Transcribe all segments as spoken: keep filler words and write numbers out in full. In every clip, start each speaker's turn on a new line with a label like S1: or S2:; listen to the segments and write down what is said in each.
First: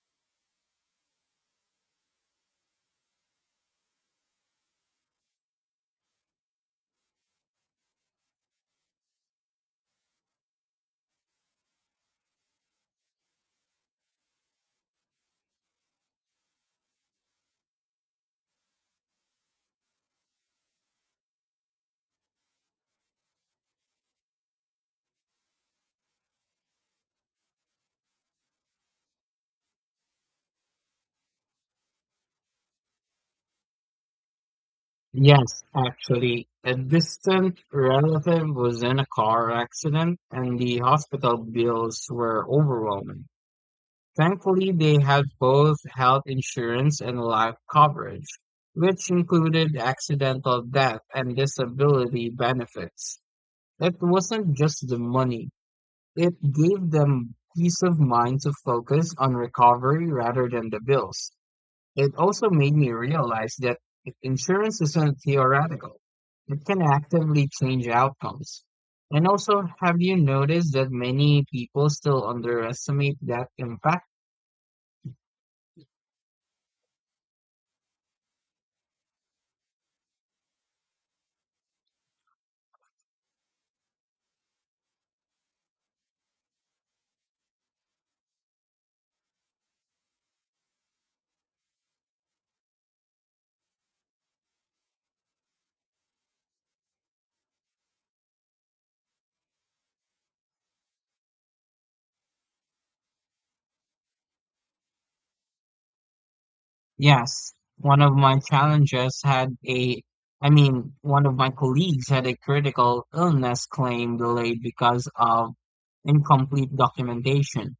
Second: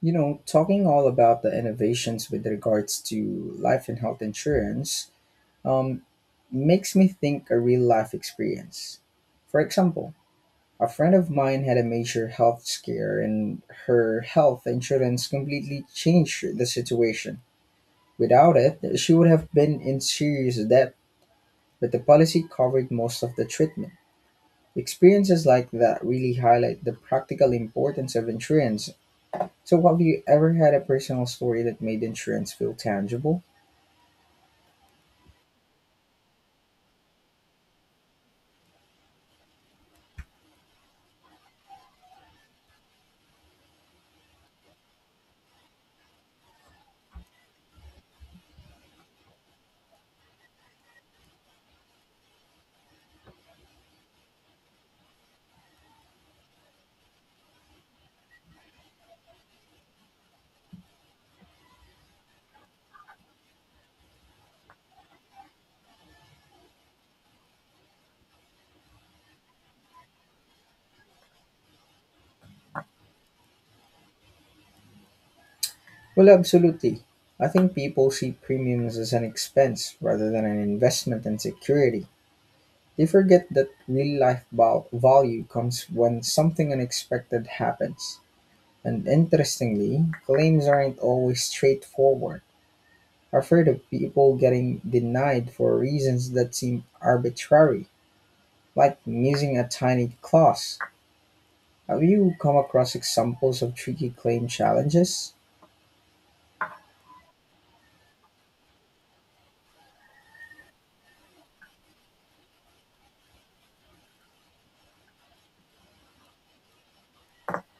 S1: You know, talking all about the innovations with regards to life and health insurance um, makes me think a real life experience. For example, a friend of mine had a major health scare, and her health insurance completely changed the situation. Without it, she would have been in serious debt, but the policy covered most of the treatment. Experiences like that really highlight the practical importance of insurance, so have you ever had a personal story that made insurance feel tangible?
S2: Yes, actually, a distant relative was in a car accident and the hospital bills were overwhelming. Thankfully, they had both health insurance and life coverage, which included accidental death and disability benefits. It wasn't just the money, it gave them peace of mind to focus on recovery rather than the bills. It also made me realize that i- insurance isn't theoretical. It can actively change outcomes. And also, have you noticed that many people still underestimate that impact?
S1: Well, absolutely. I think people see premiums as an expense rather than an investment in security. They forget that real life val- value comes when something unexpected happens. And interestingly, claims aren't always straightforward. I've heard of people getting denied for reasons that seem arbitrary, like missing a tiny clause. Have you come across examples of tricky claim challenges?
S2: Yes, one of my challenges had a, I mean, one of my colleagues had a critical illness claim delayed because of incomplete documentation.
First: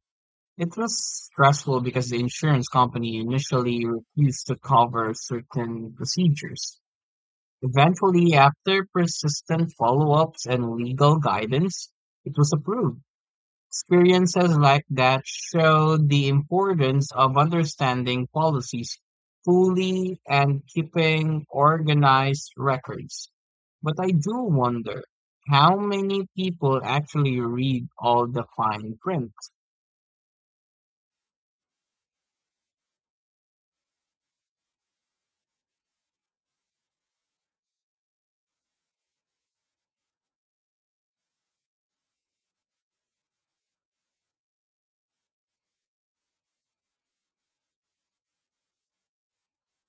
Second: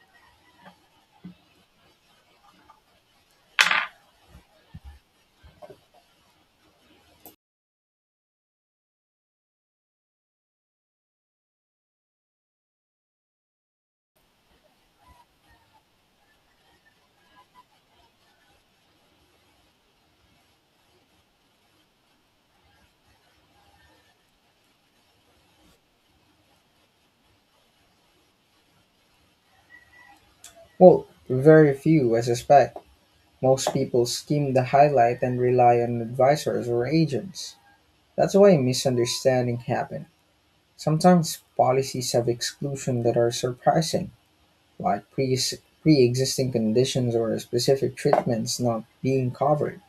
S2: It was stressful because the insurance company initially refused to cover certain procedures. Eventually, after persistent follow-ups and legal guidance, it was approved. Experiences like that showed the importance of understanding policies fully and keeping organized records. But I do wonder how many people actually read all the fine print.
S1: Well, very few, I suspect. Most people skim the highlight and rely on advisors or agents. That's why misunderstanding happen. Sometimes policies have exclusions that are surprising, like pre pre-existing conditions or specific treatments not being covered.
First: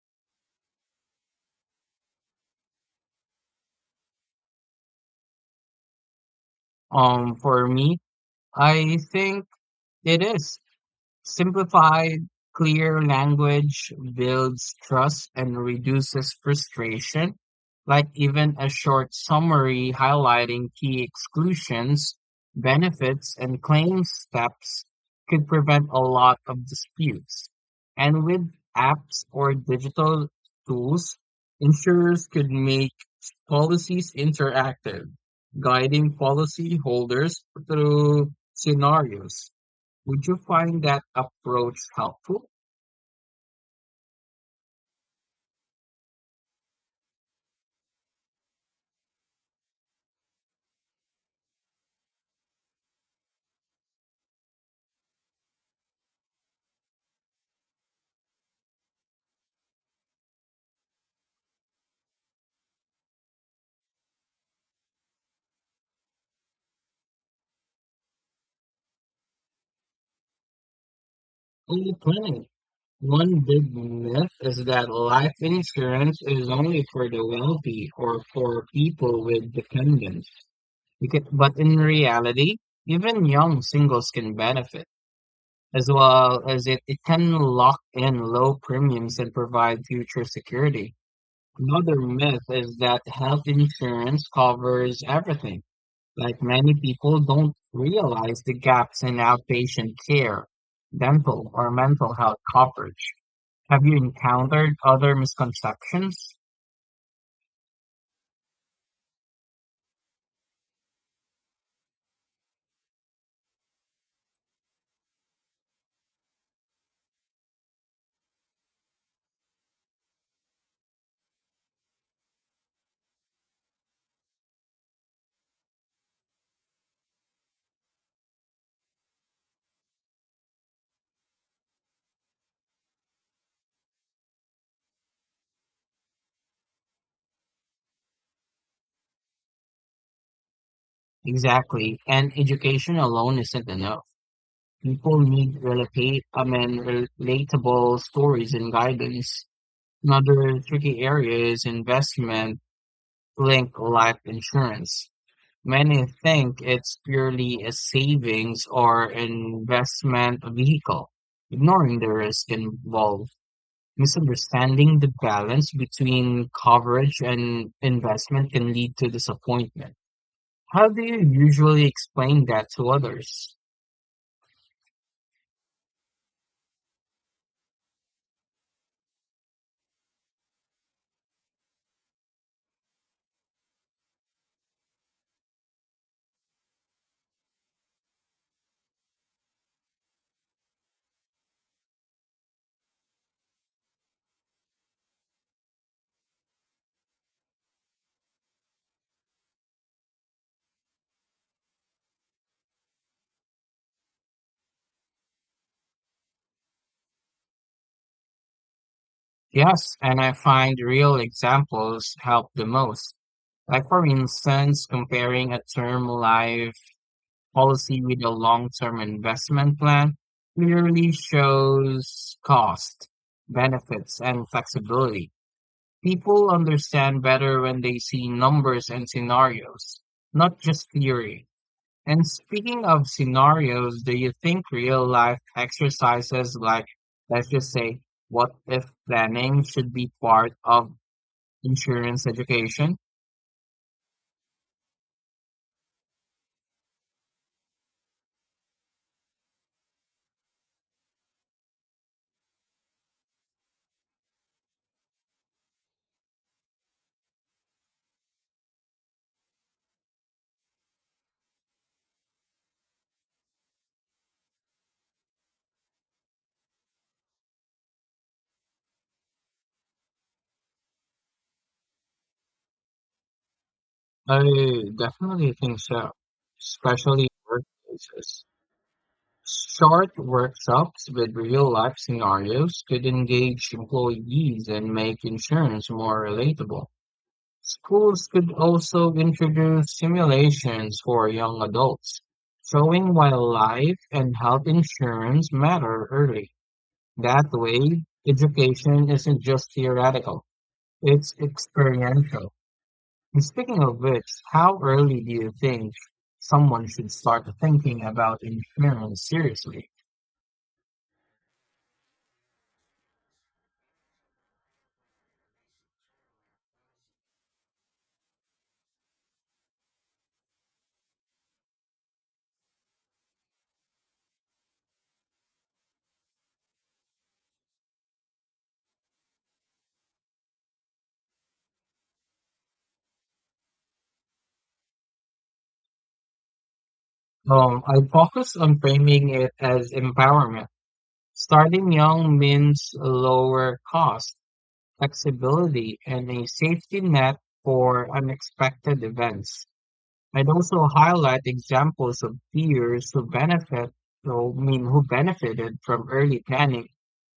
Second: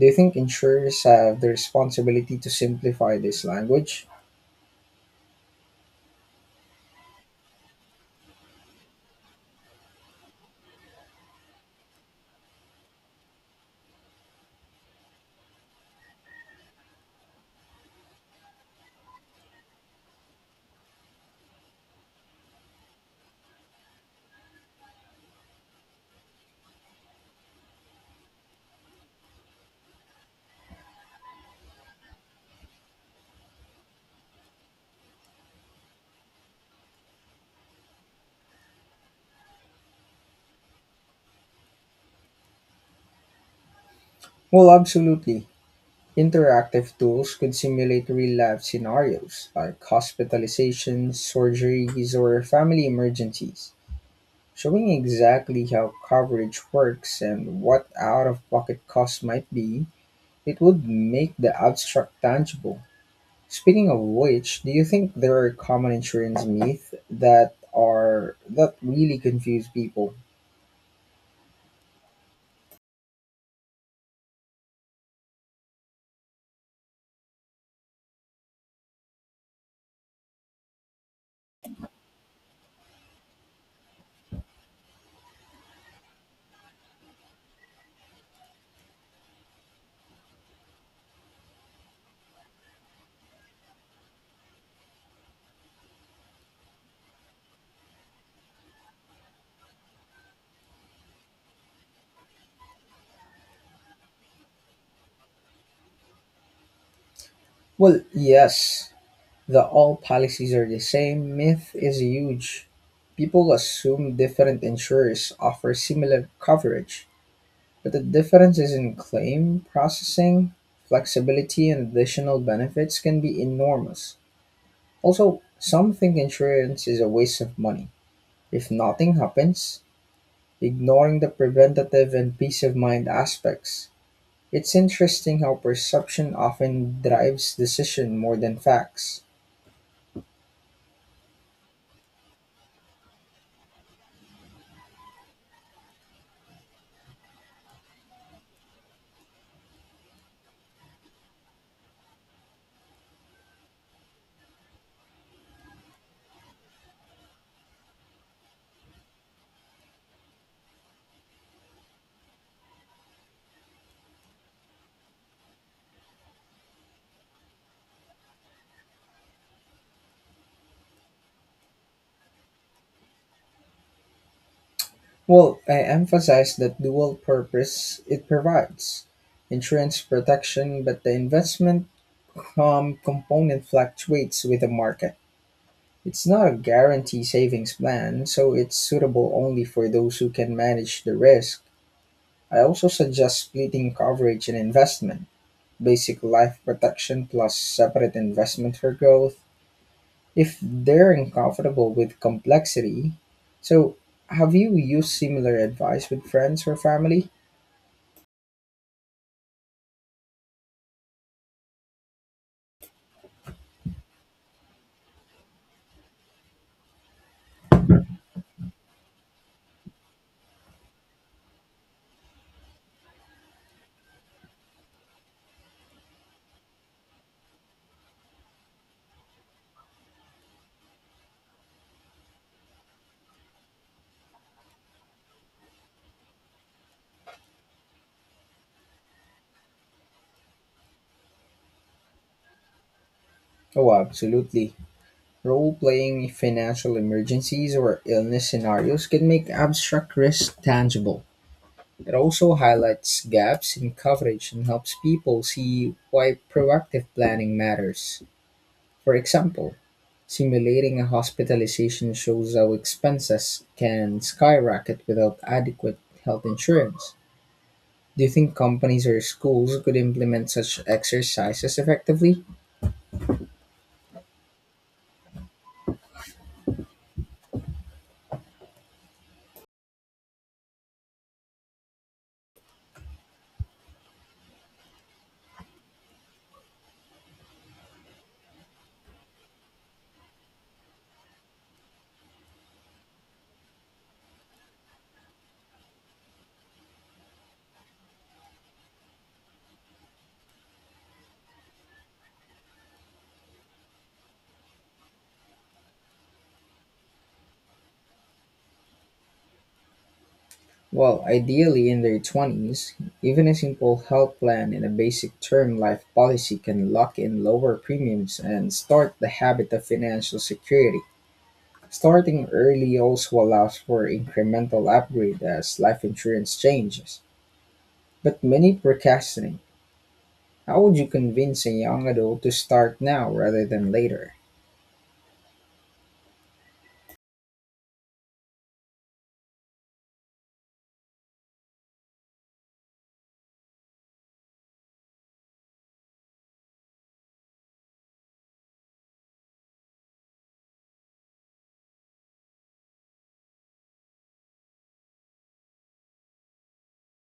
S1: Do you think insurers have the responsibility to simplify this language?
S2: Um, for me, I think it is simplified, clear language builds trust and reduces frustration. Like even a short summary highlighting key exclusions, benefits, and claim steps could prevent a lot of disputes. And with apps or digital tools, insurers could make policies interactive, guiding policyholders through scenarios. Would you find that approach helpful?
S1: Well, absolutely. Interactive tools could simulate real-life scenarios like hospitalizations, surgeries, or family emergencies, showing exactly how coverage works and what out-of-pocket costs might be. It would make the abstract tangible. Speaking of which, do you think there are common insurance myths that are that really confuse people?
S2: Oh, plenty. One big myth is that life insurance is only for the wealthy or for people with dependents. Because, but in reality, even young singles can benefit, as well as it, it can lock in low premiums and provide future security. Another myth is that health insurance covers everything. Like many people don't realize the gaps in outpatient care, dental or mental health coverage. Have you encountered other misconceptions?
S1: Well, yes. The all policies are the same myth is huge. People assume different insurers offer similar coverage, but the difference is in claim processing, flexibility, and additional benefits can be enormous. Also, some think insurance is a waste of money. If nothing happens, ignoring the preventative and peace of mind aspects. It's interesting how perception often drives decision more than facts.
S2: Exactly. And education alone isn't enough. People need relate, I mean, relatable stories and guidance. Another tricky area is investment linked life insurance. Many think it's purely a savings or investment vehicle, ignoring the risk involved. Misunderstanding the balance between coverage and investment can lead to disappointment. How do you usually explain that to others?
S1: Well, I emphasize that dual purpose it provides insurance protection, but the investment um, component fluctuates with the market. It's not a guarantee savings plan, so it's suitable only for those who can manage the risk. I also suggest splitting coverage and investment, basic life protection plus separate investment for growth, if they're uncomfortable with complexity. So, have you used similar advice with friends or family?
S2: Yes, and I find real examples help the most. Like, for instance, comparing a term life policy with a long-term investment plan clearly shows cost, benefits, and flexibility. People understand better when they see numbers and scenarios, not just theory. And speaking of scenarios, do you think real life exercises like, let's just say, what if planning should be part of insurance education?
S1: Oh, absolutely. Role playing financial emergencies or illness scenarios can make abstract risk tangible. It also highlights gaps in coverage and helps people see why proactive planning matters. For example, simulating a hospitalization shows how expenses can skyrocket without adequate health insurance. Do you think companies or schools could implement such exercises effectively?
S2: I definitely think so, especially in workplaces. Short workshops with real-life scenarios could engage employees and make insurance more relatable. Schools could also introduce simulations for young adults, showing why life and health insurance matter early. That way, education isn't just theoretical, it's experiential. And speaking of which, how early do you think someone should start thinking about insurance seriously?
S1: Well, ideally in their twenties, even a simple health plan and a basic term life policy can lock in lower premiums and start the habit of financial security. Starting early also allows for incremental upgrade as life insurance changes. But many procrastinate. How would you convince a young adult to start now rather than later?
S2: Um, I focus on framing it as empowerment. Starting young means lower cost, flexibility, and a safety net for unexpected events. I'd also highlight examples of peers who benefit, so, I mean, who benefited from early planning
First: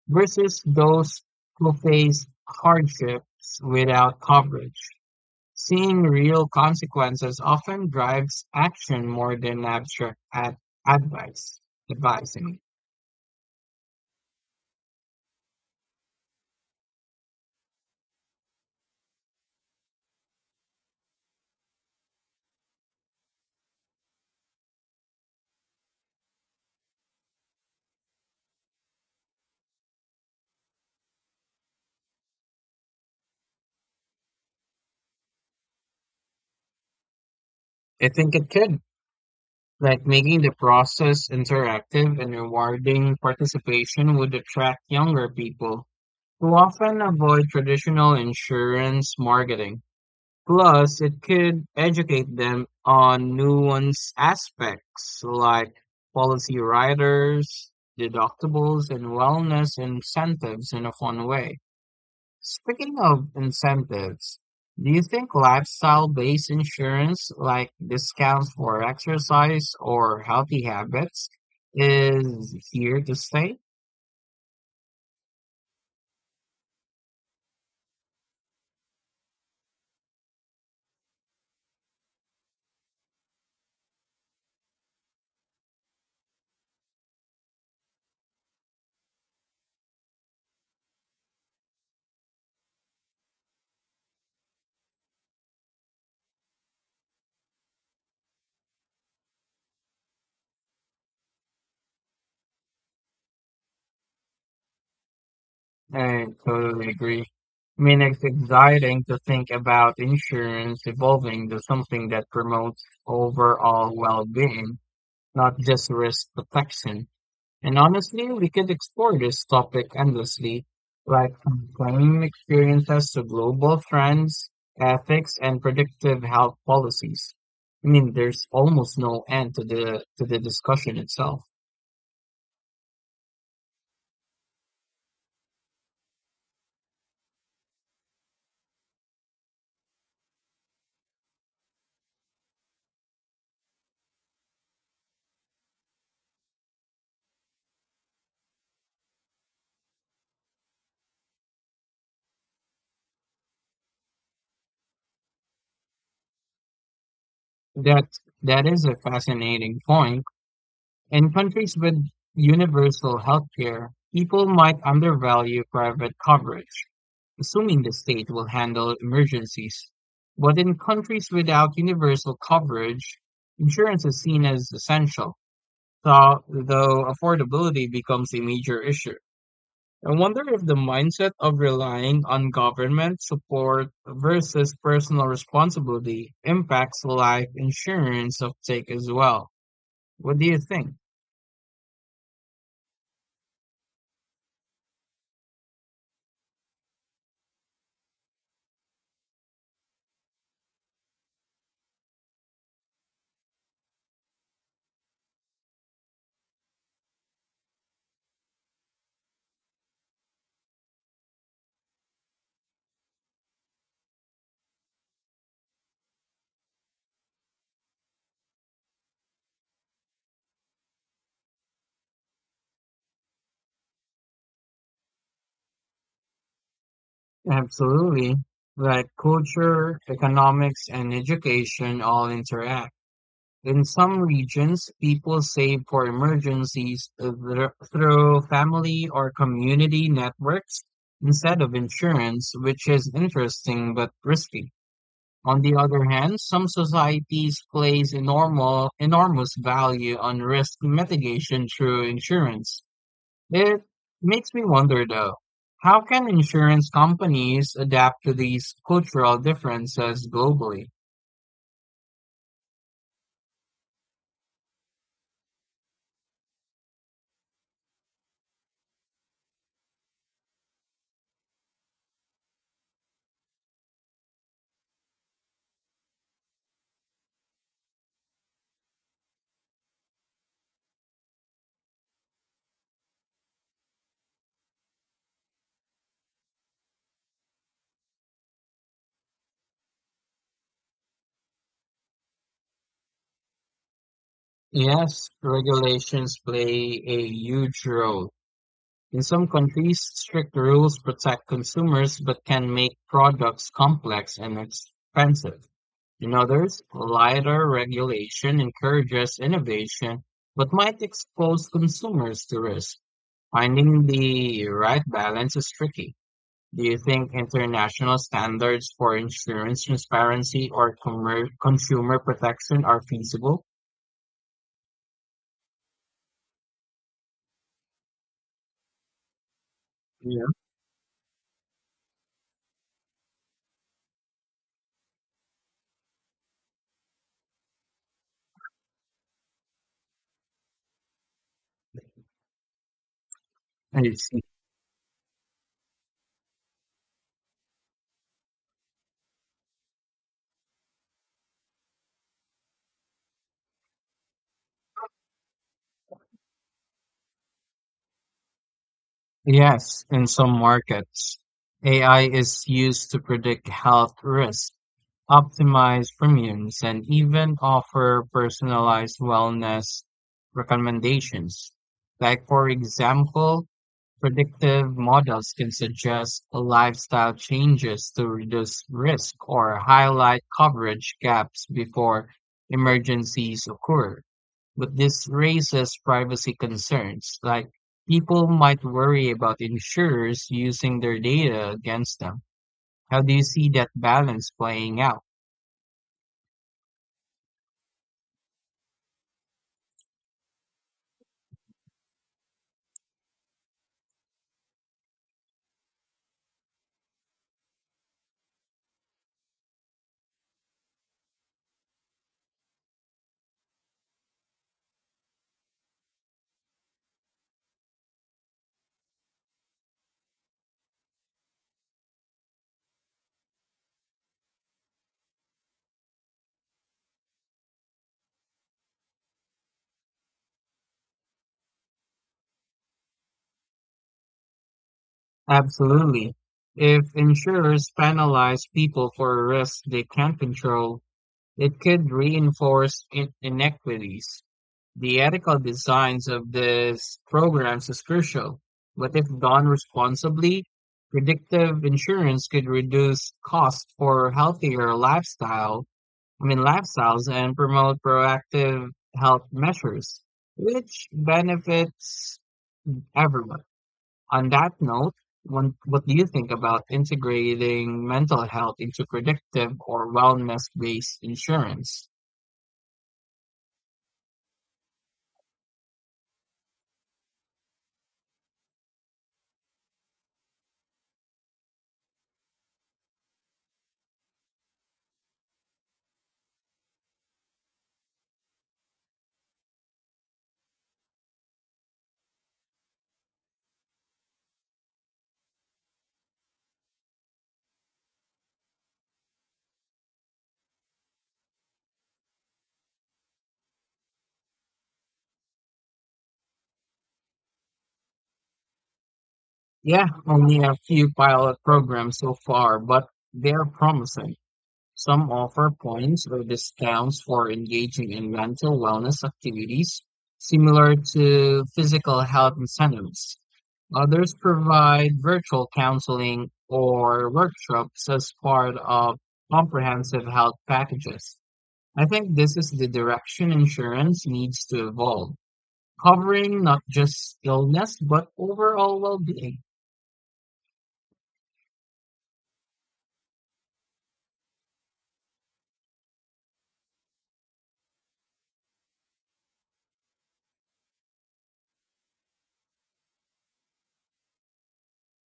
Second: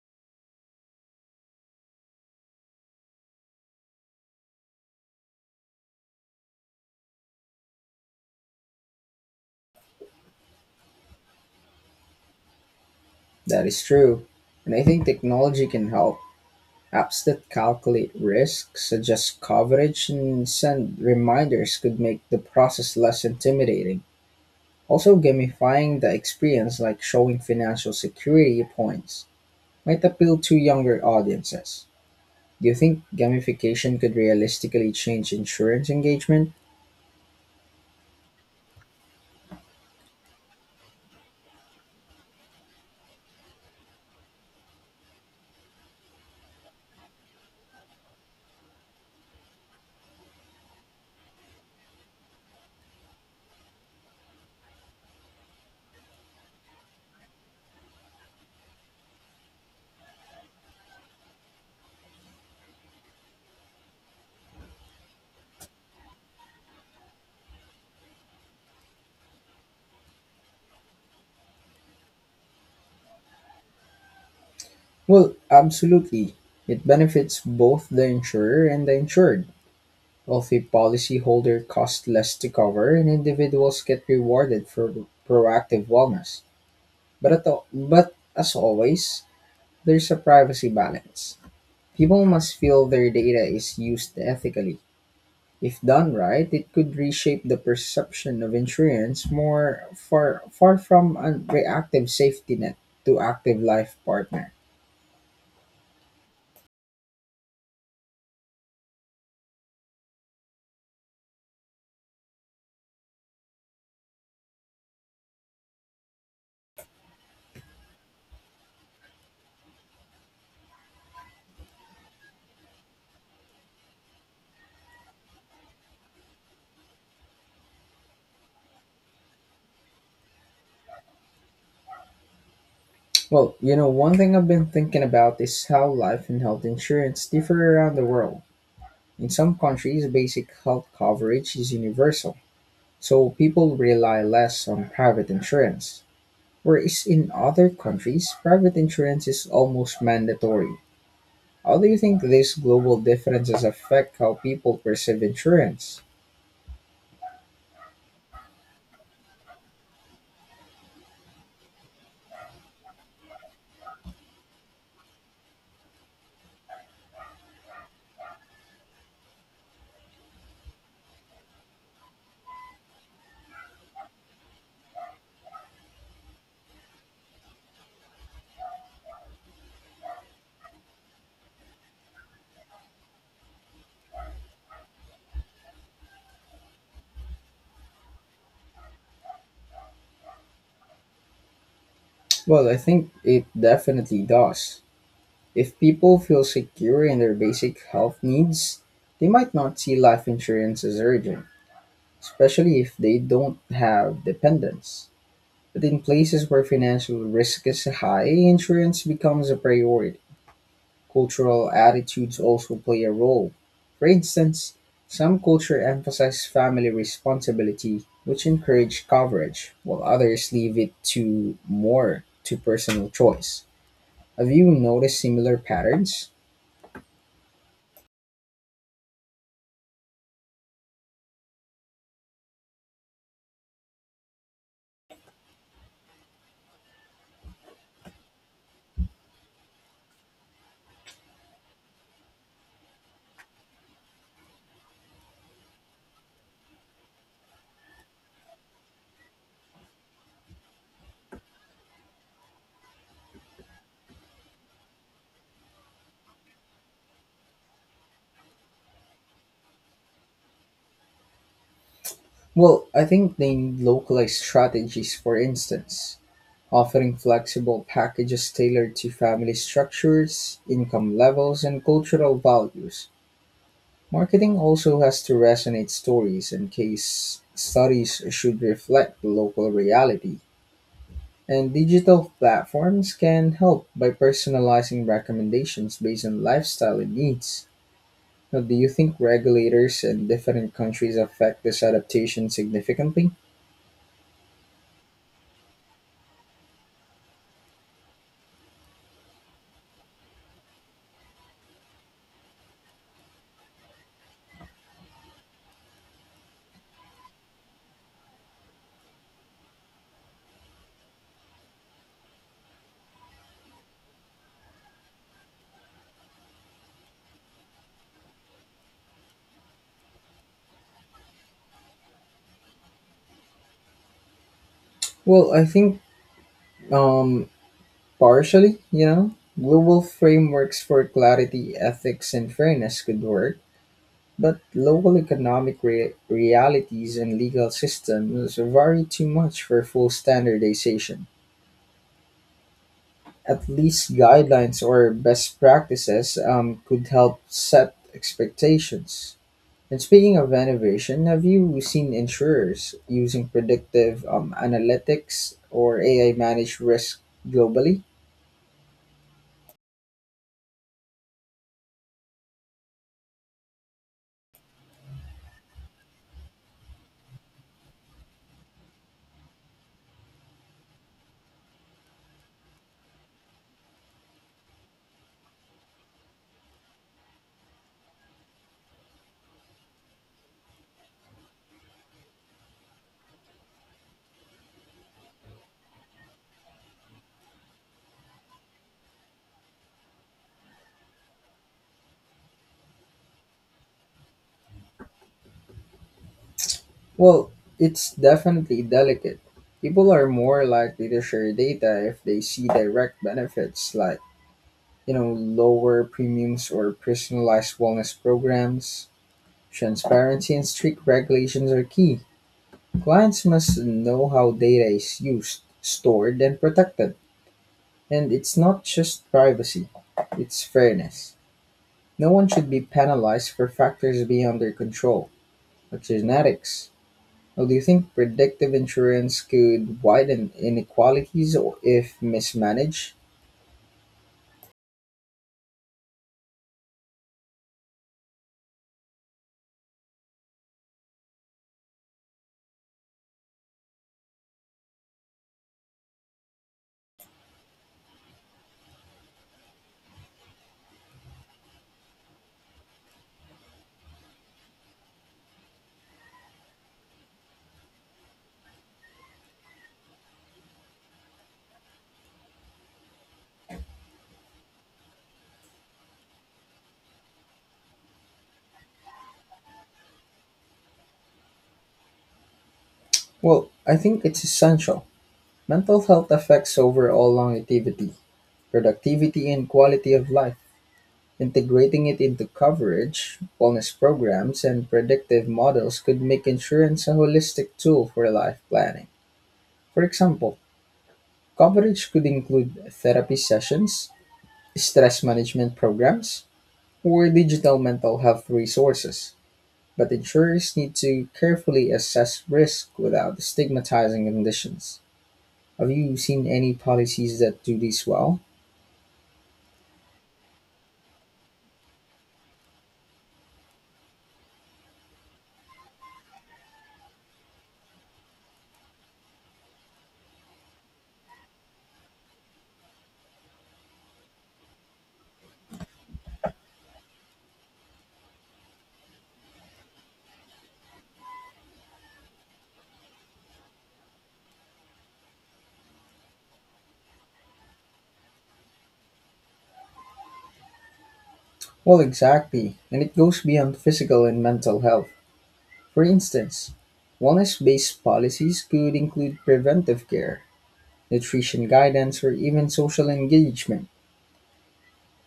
S2: versus those who faced hardships without coverage. Seeing real consequences often drives action more than abstract ad- advice. Advice, I mean.
S1: That is true, and I think technology can help. Apps that calculate risk, suggest coverage, and send reminders could make the process less intimidating. Also, gamifying the experience, like showing financial security points, might appeal to younger audiences. Do you think gamification could realistically change insurance engagement?
S2: I think it could. Like making the process interactive and rewarding participation would attract younger people who often avoid traditional insurance marketing. Plus, it could educate them on nuanced aspects like policy riders, deductibles, and wellness incentives in a fun way. Speaking of incentives, do you think lifestyle-based insurance like discounts for exercise or healthy habits is here to stay?
S1: Well, absolutely. It benefits both the insurer and the insured. Wealthy policyholder cost less to cover, and individuals get rewarded for proactive wellness. But at all, but as always, there's a privacy balance. People must feel their data is used ethically. If done right, it could reshape the perception of insurance more far far from a reactive safety net to active life partner.
S2: I totally agree. I mean, it's exciting to think about insurance evolving to something that promotes overall well-being, not just risk protection. And honestly, we could explore this topic endlessly, like from claiming experiences to global trends, ethics, and predictive health policies. I mean, there's almost no end to the to the discussion itself.
S1: Well, you know, one thing I've been thinking about is how life and health insurance differ around the world. In some countries, basic health coverage is universal, so people rely less on private insurance. Whereas in other countries, private insurance is almost mandatory. How do you think these global differences affect how people perceive insurance?
S2: That that is a fascinating point. In countries with universal healthcare, people might undervalue private coverage, assuming the state will handle emergencies. But in countries without universal coverage, insurance is seen as essential, though, though affordability becomes a major issue. I wonder if the mindset of relying on government support versus personal responsibility impacts life insurance uptake as well. What do you think?
S1: Well, I think it definitely does. If people feel secure in their basic health needs, they might not see life insurance as urgent, especially if they don't have dependents. But in places where financial risk is high, insurance becomes a priority. Cultural attitudes also play a role. For instance, some culture emphasize family responsibility, which encourage coverage, while others leave it to more to personal choice. Have you noticed similar patterns?
S2: Absolutely. Like culture, economics, and education all interact. In some regions, people save for emergencies thr- through family or community networks instead of insurance, which is interesting but risky. On the other hand, some societies place enormous, enormous value on risk mitigation through insurance. It makes me wonder though, how can insurance companies adapt to these cultural differences globally?
S1: Well, I think they need localized strategies, for instance, offering flexible packages tailored to family structures, income levels, and cultural values. Marketing also has to resonate stories and case studies should reflect the local reality. And digital platforms can help by personalizing recommendations based on lifestyle and needs. Now, do you think regulators in different countries affect this adaptation significantly?
S2: Yes, regulations play a huge role. In some countries, strict rules protect consumers but can make products complex and expensive. In others, lighter regulation encourages innovation but might expose consumers to risk. Finding the right balance is tricky. Do you think international standards for insurance transparency or commer consumer protection are feasible?
S1: Well, I think um, partially, you know, global
S2: Yeah,
S1: frameworks for clarity, ethics, and fairness could work. But local economic re- realities and legal systems vary too much for full standardization. At
S2: I
S1: least
S2: see.
S1: guidelines or best practices um, could help set expectations. And speaking of innovation, have you seen insurers using predictive um, analytics or A I managed risk globally?
S2: Yes, in some markets, A I is used to predict health risks, optimize premiums, and even offer personalized wellness recommendations. Like, for example, predictive models can suggest lifestyle changes to reduce risk or highlight coverage gaps before emergencies occur. But this raises privacy concerns, like people might worry about insurers using their data against them. How do you see that balance playing out?
S1: Well, it's definitely delicate. People are more likely to share data if they see direct benefits like, you know, lower premiums or personalized wellness programs. Transparency and strict regulations are key. Clients must know how data is used, stored, and protected. And it's not just privacy, it's fairness. No one should be penalized for factors beyond their control, like genetics. Now, do you think predictive insurance could widen inequalities or if mismanaged?
S2: Absolutely. If insurers penalize people for risks they can't control, it could reinforce in- inequities. The ethical designs of these programs is crucial, but if done responsibly, predictive insurance could reduce costs for healthier lifestyle, I mean lifestyles and promote proactive health measures, which benefits everyone. On that note, one, what do you think about integrating mental health into predictive or wellness-based insurance?
S1: Well, I think it's essential. Mental health affects overall longevity, productivity, and quality of life. Integrating it into coverage, wellness programs, and predictive models could make insurance a holistic tool for life planning. For example, coverage could include therapy sessions, stress management programs, or digital mental health resources. But insurers need to carefully assess risk without stigmatizing conditions. Have you seen any policies that do this well?
S2: Yeah, only a few pilot programs so far, but they're promising. Some offer points or discounts for engaging in mental wellness activities, similar to physical health incentives. Others provide virtual counseling or workshops as part of comprehensive health packages. I think this is the direction insurance needs to evolve, covering not just illness, but overall well being.
S1: Well, exactly. And it goes beyond physical and mental health. For instance, wellness based policies could include preventive care, nutrition guidance, or even social engagement.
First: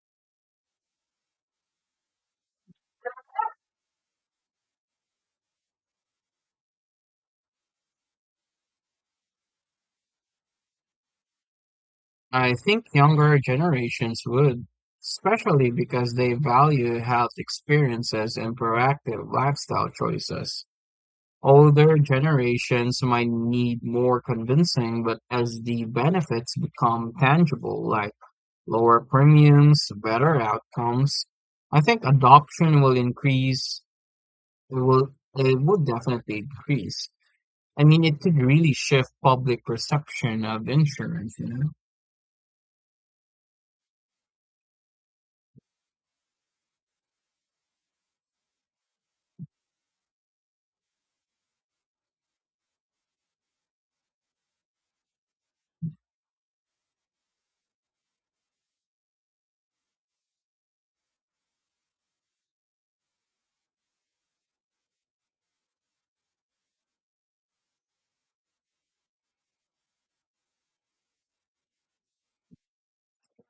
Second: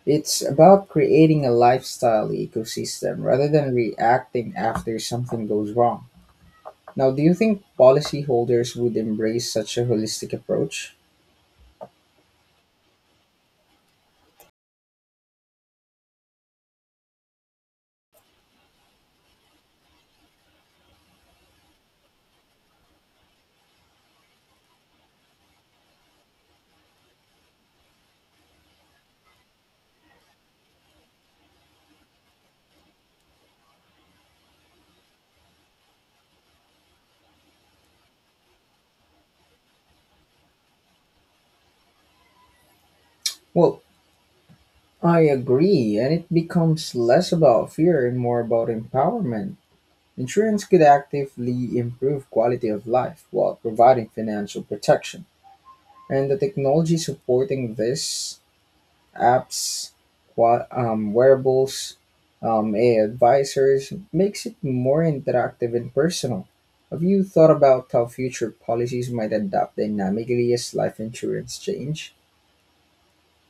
S1: It's about creating a lifestyle ecosystem rather than reacting after something goes wrong. Now, do you think policyholders would embrace such a holistic approach?
S2: I think younger generations would, especially because they value health experiences and proactive lifestyle choices. Older generations might need more convincing, but as the benefits become tangible, like lower premiums, better outcomes, I think adoption will increase. It will, it would definitely increase. I mean, it could really shift public perception of insurance, you know?
S1: Well, I agree, and it becomes less about fear and more about empowerment. Insurance could actively improve quality of life while providing financial protection, and the technology supporting this apps, wa- um, wearables, um, A I advisors makes it more interactive and personal. Have you thought about how future policies might adapt dynamically as life insurance change?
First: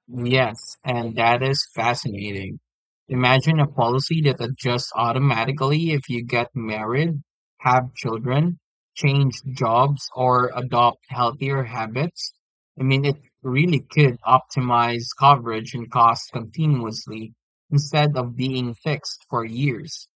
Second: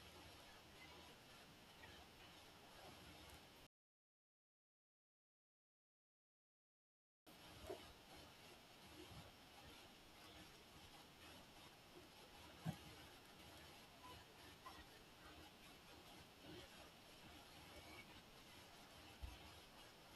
S2: Yes, and that is fascinating. Imagine a policy that adjusts automatically if you get married, have children, change jobs, or adopt healthier habits. I mean, it really could optimize coverage and cost continuously instead of being fixed for years.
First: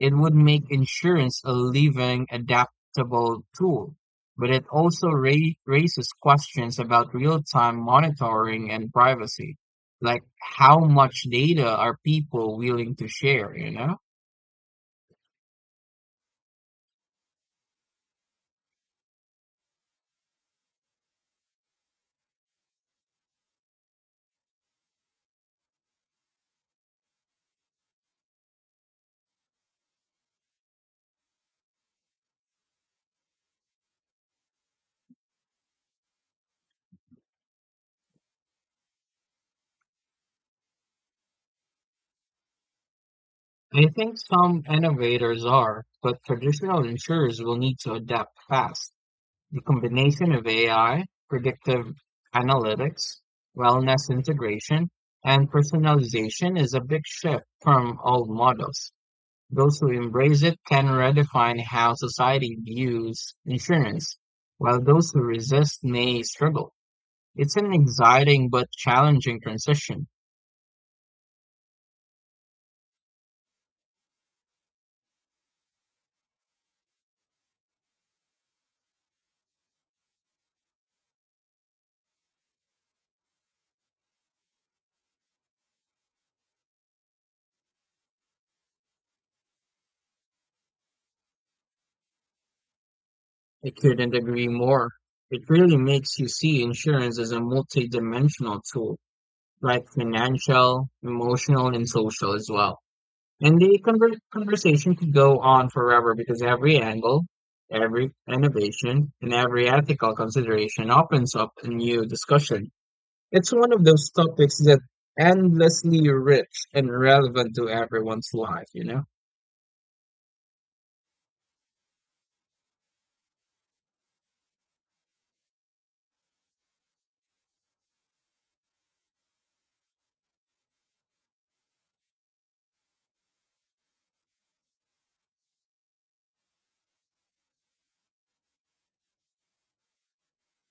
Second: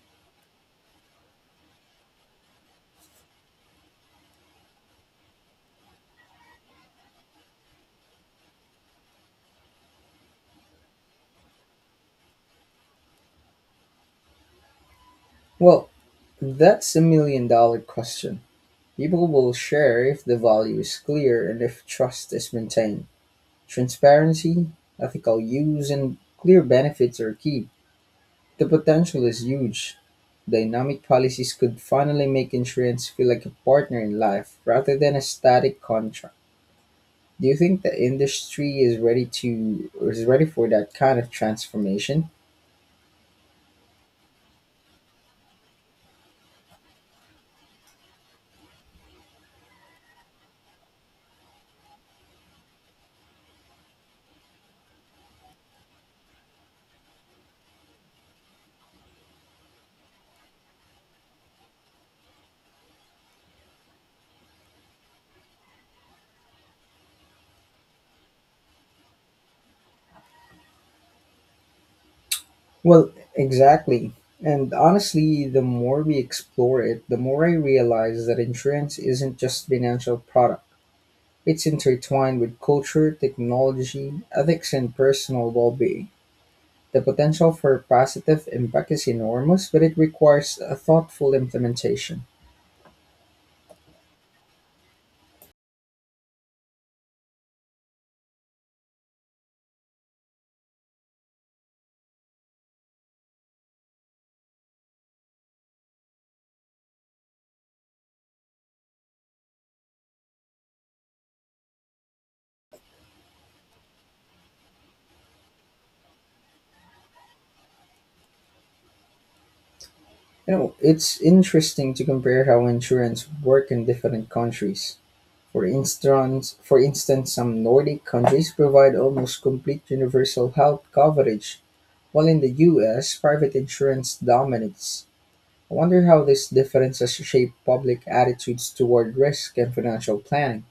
S2: It would make insurance a living, adaptable tool, but it also ra raises questions about real-time monitoring and privacy. Like how much data are people willing to share, you know?
S1: Well, that's a million dollar question. People will share if the value is clear and if trust is maintained. Transparency, ethical use, and clear benefits are key. The potential is huge. Dynamic policies could finally make insurance feel like a partner in life rather than a static contract. Do you think the industry is ready to is ready for that kind of transformation?
S2: I think some innovators are, but traditional insurers will need to adapt fast. The combination of A I, predictive analytics, wellness integration, and personalization is a big shift from old models. Those who embrace it can redefine how society views insurance, while those who resist may struggle. It's an exciting but challenging transition.
S1: Well, exactly. And honestly, the more we explore it, the more I realize that insurance isn't just financial product. It's intertwined with culture, technology, ethics and personal well-being. The potential for positive impact is enormous, but it requires a thoughtful implementation.
S2: I couldn't agree more. It really makes you see insurance as a multidimensional tool, like financial, emotional, and social as well. And the conver- conversation could go on forever because every angle, every innovation, and every ethical consideration opens up a new discussion. It's one of those topics that endlessly rich and relevant to everyone's life, you know?
S1: You know, it's interesting to compare how insurance work in different countries. For instance, for instance, some Nordic countries provide almost complete universal health coverage, while in the U S, private insurance dominates. I wonder how these differences shape public attitudes toward risk and financial planning.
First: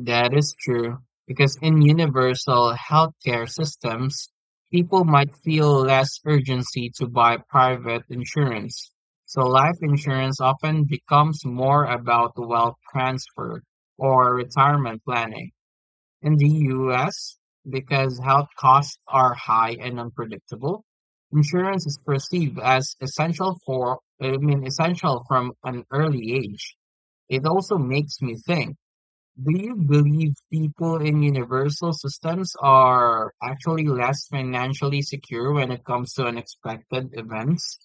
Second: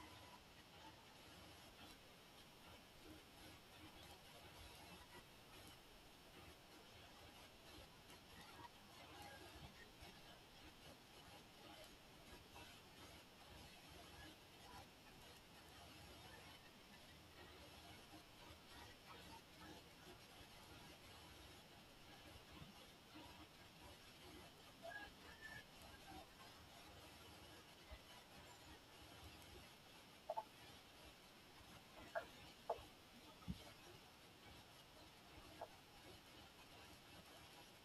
S2: That is true, because in universal healthcare systems, people might feel less urgency to buy private insurance. So life insurance often becomes more about wealth transfer or retirement planning. In the U S, because health costs are high and unpredictable, insurance is perceived as essential for, I mean, essential from an early age. It also makes me think, do you believe people in universal systems are actually less financially secure when it comes to unexpected events?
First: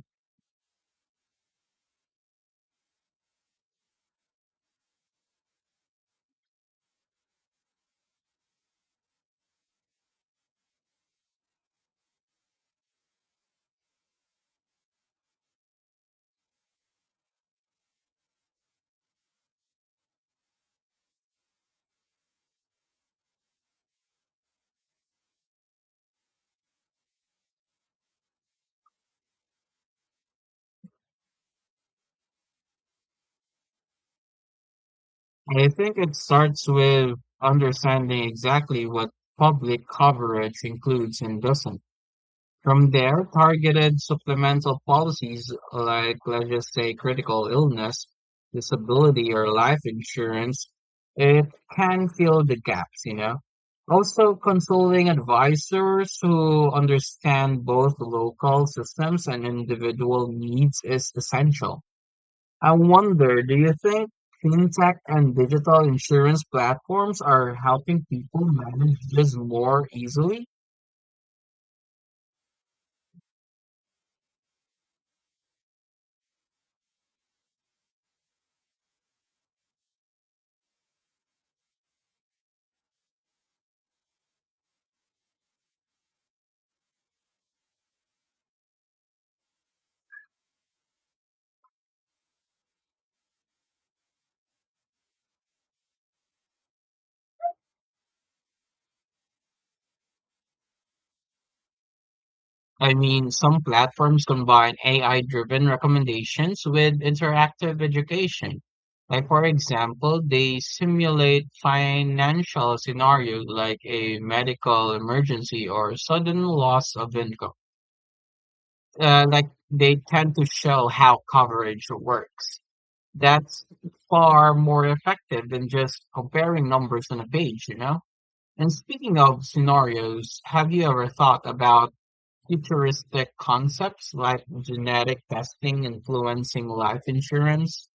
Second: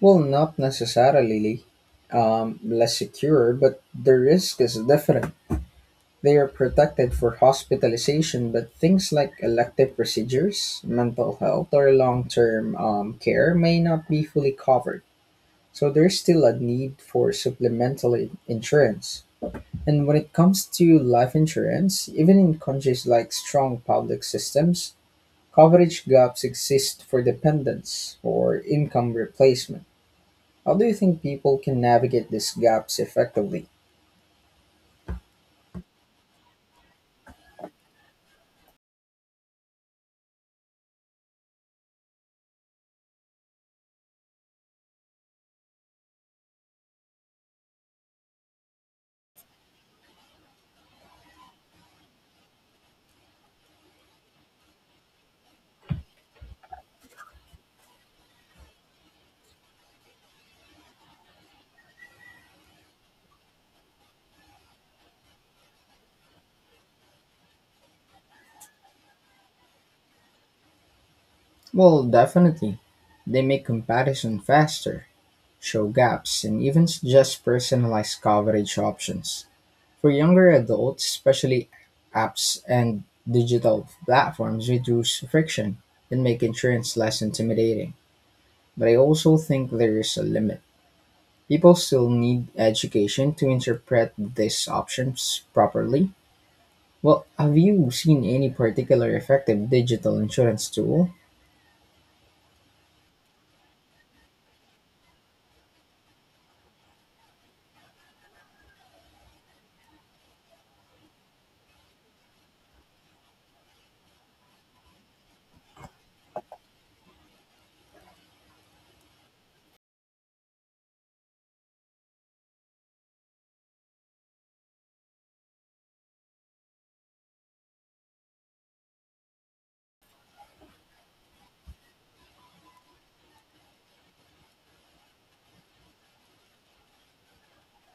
S1: Well, not necessarily um, less secure, but the risk is different. They are protected for hospitalization, but things like elective procedures, mental health, or long term um, care may not be fully covered. So there's still a need for supplemental insurance. And when it comes to life insurance, even in countries like strong public systems, coverage gaps exist for dependents or income replacement. How do you think people can navigate these gaps effectively?
S2: I think it starts with understanding exactly what public coverage includes and doesn't. From there, targeted supplemental policies like, let's just say, critical illness, disability, or life insurance, it can fill the gaps, you know. Also, consulting advisors who understand both local systems and individual needs is essential. I wonder, do you think fintech and digital insurance platforms are helping people manage this more easily?
S1: Well, definitely. They make comparison faster, show gaps, and even suggest personalized coverage options. For younger adults, especially apps and digital platforms reduce friction and make insurance less intimidating. But I also think there is a limit. People still need education to interpret these options properly. Well, have you seen any particular effective digital insurance tool?
S2: I mean, some platforms combine A I-driven recommendations with interactive education. Like, for example, they simulate financial scenarios like a medical emergency or sudden loss of income. Uh, like, they tend to show how coverage works. That's far more effective than just comparing numbers on a page, you know? And speaking of scenarios, have you ever thought about futuristic concepts like genetic testing influencing life insurance?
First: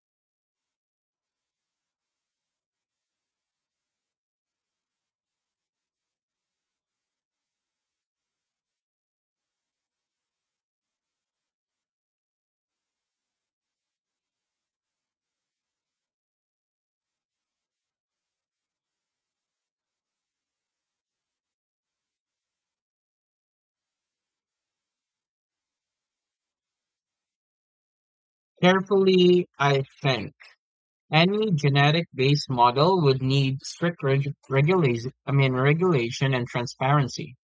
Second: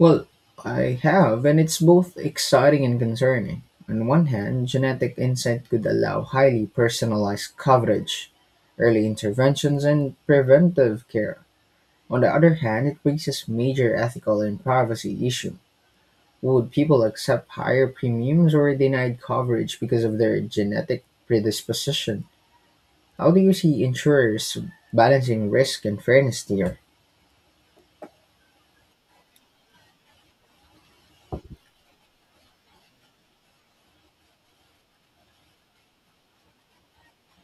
S1: Well, I have, and it's both exciting and concerning. On one hand, genetic insight could allow highly personalized coverage, early interventions, and preventive care. On the other hand, it raises major ethical and privacy issue. Would people accept higher premiums or denied coverage because of their genetic predisposition? How do you see insurers balancing risk and fairness here?
S2: Carefully, I think any genetic-based model would need strict reg- regulation, I mean, regulation and transparency.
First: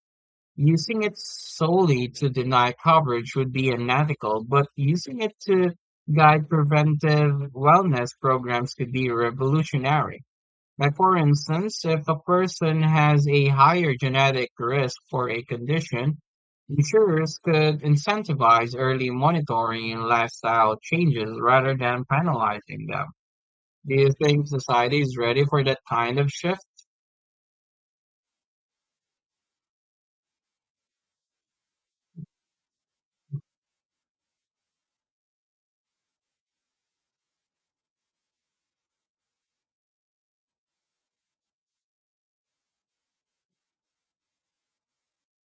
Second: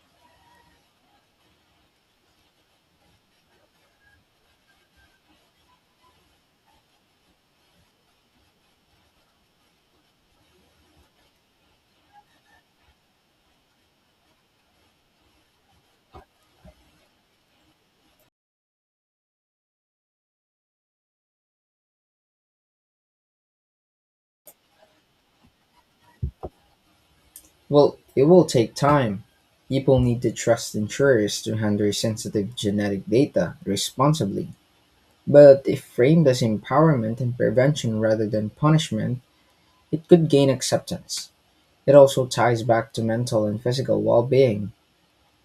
S2: Using it solely to deny coverage would be unethical, but using it to guide preventive wellness programs could be revolutionary. Like, for instance, if a person has a higher genetic risk for a condition, insurers could incentivize early monitoring and lifestyle changes rather than penalizing them. Do you think society is ready for that kind of shift?
S1: Well, it will take time. People need to trust insurers to handle sensitive genetic data responsibly. But if framed as empowerment and prevention rather than punishment, it could gain acceptance. It also ties back to mental and physical well being.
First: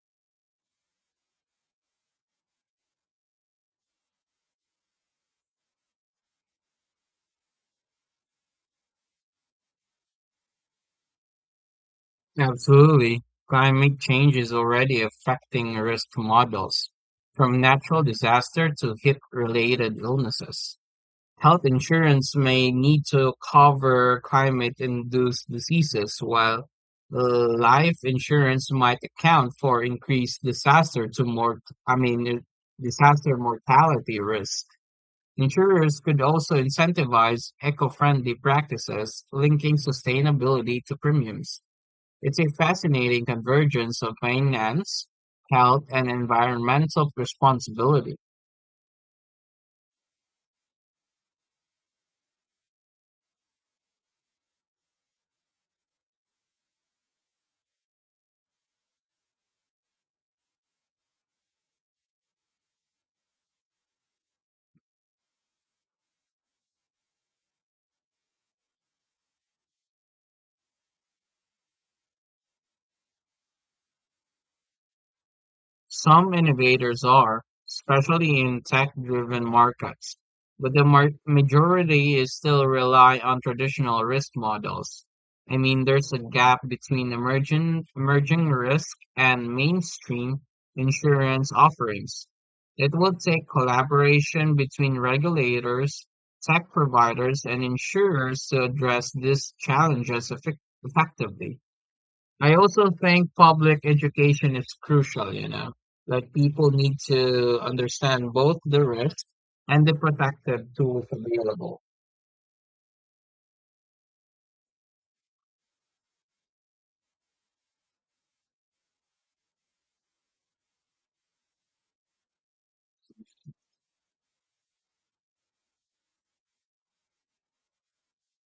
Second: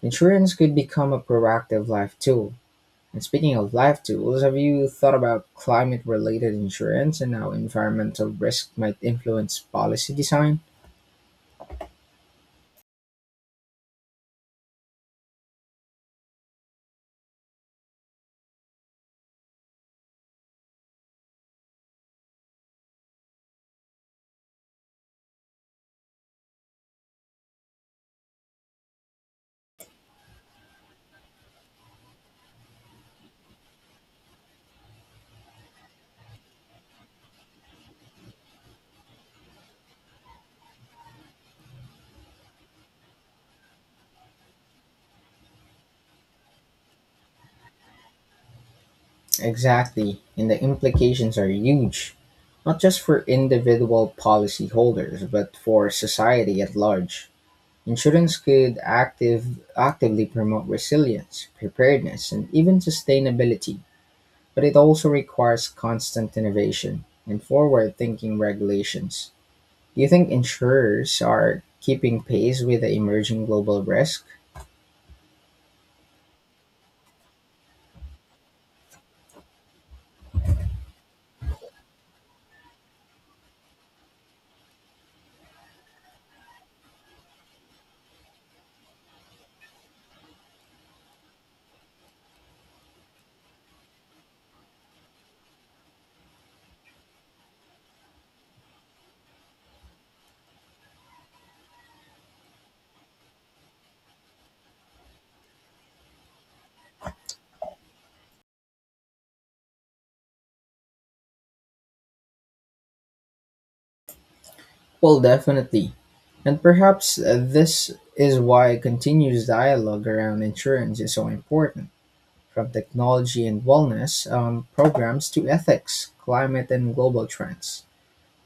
S1: Insurance could become a proactive life tool. And speaking of life tools, have you thought about climate related insurance and how environmental risk might influence policy design?
S2: Absolutely. Climate change is already affecting risk models, from natural disaster to heat related illnesses. Health insurance may need to cover climate-induced diseases, while life insurance might account for increased disaster to more, I mean, uh, disaster mortality risk. Insurers could also incentivize eco-friendly practices, linking sustainability to premiums. It's a fascinating convergence of finance, health, and environmental responsibility.
S1: Exactly, and the implications are huge, not just for individual policyholders, but for society at large. Insurance could active, actively promote resilience, preparedness, and even sustainability, but it also requires constant innovation and forward thinking regulations. Do you think insurers are keeping pace with the emerging global risk?
S2: Some innovators are, especially in tech-driven markets, but the mar majority is still rely on traditional risk models. I mean, there's a gap between emerging emerging risk and mainstream insurance offerings. It will take collaboration between regulators, tech providers, and insurers to address these challenges effec- effectively. I also think public education is crucial, you know, like people need to understand both the risks and the protective tools available.
S1: Well, definitely. And perhaps uh, this is why continuous dialogue around insurance is so important, from technology and wellness um, programs to ethics, climate, and global trends.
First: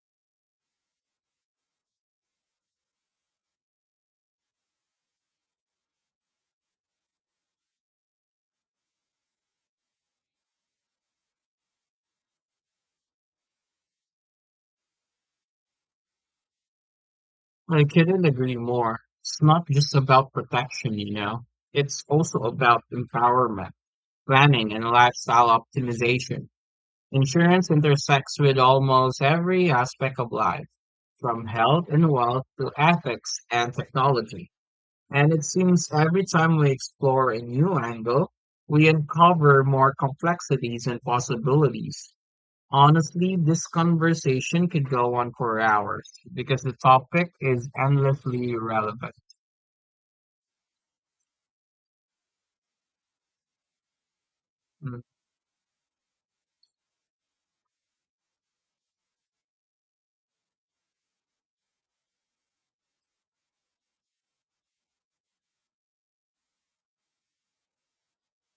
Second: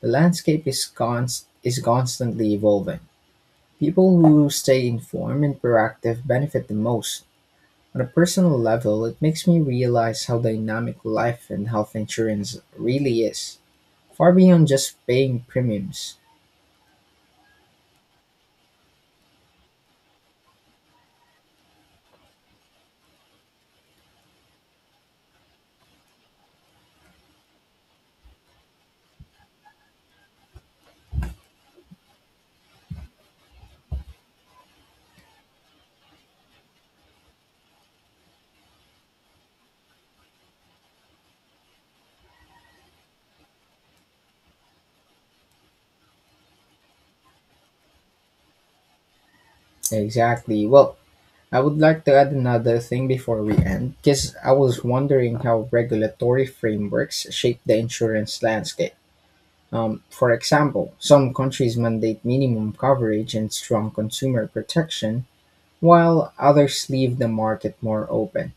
S1: The landscape is, const- is constantly evolving. People who stay informed and proactive benefit the most. On a personal level, it makes me realize how dynamic life and health insurance really is, far beyond just paying premiums.
S2: I couldn't agree more. It's not just about protection, you know, it's also about empowerment, planning, and lifestyle optimization. Insurance intersects with almost every aspect of life, from health and wealth to ethics and technology. And it seems every time we explore a new angle, we uncover more complexities and possibilities. Honestly, this conversation could go on for hours because the topic is endlessly relevant.
S1: Exactly. Well, I would like to add another thing before we end, because I was
S2: Mm,
S1: wondering how regulatory frameworks shape the insurance landscape. Um, for example, some countries mandate minimum coverage and strong consumer protection, while others leave the market more open.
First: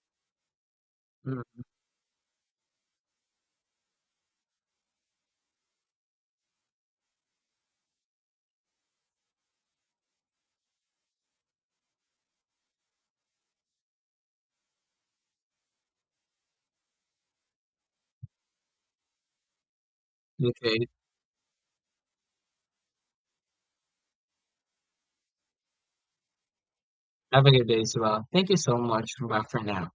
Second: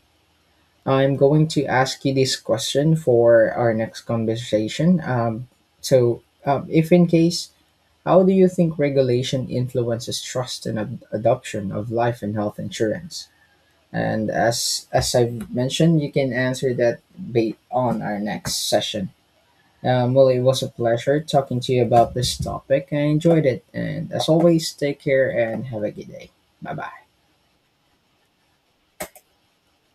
S1: I'm going
S2: mm.
S1: to ask you this question for our next conversation. Um, so, um, if in case, how do you think regulation influences trust and ad- adoption of life and health insurance? And as as I've mentioned, you can answer that bait on our next session. Um, well, it was a
S2: Okay,
S1: pleasure talking to you about this topic. I enjoyed it, and as always, take care and have a good day. Bye bye.
S2: have a good day as well. Thank you so much. Bye for now.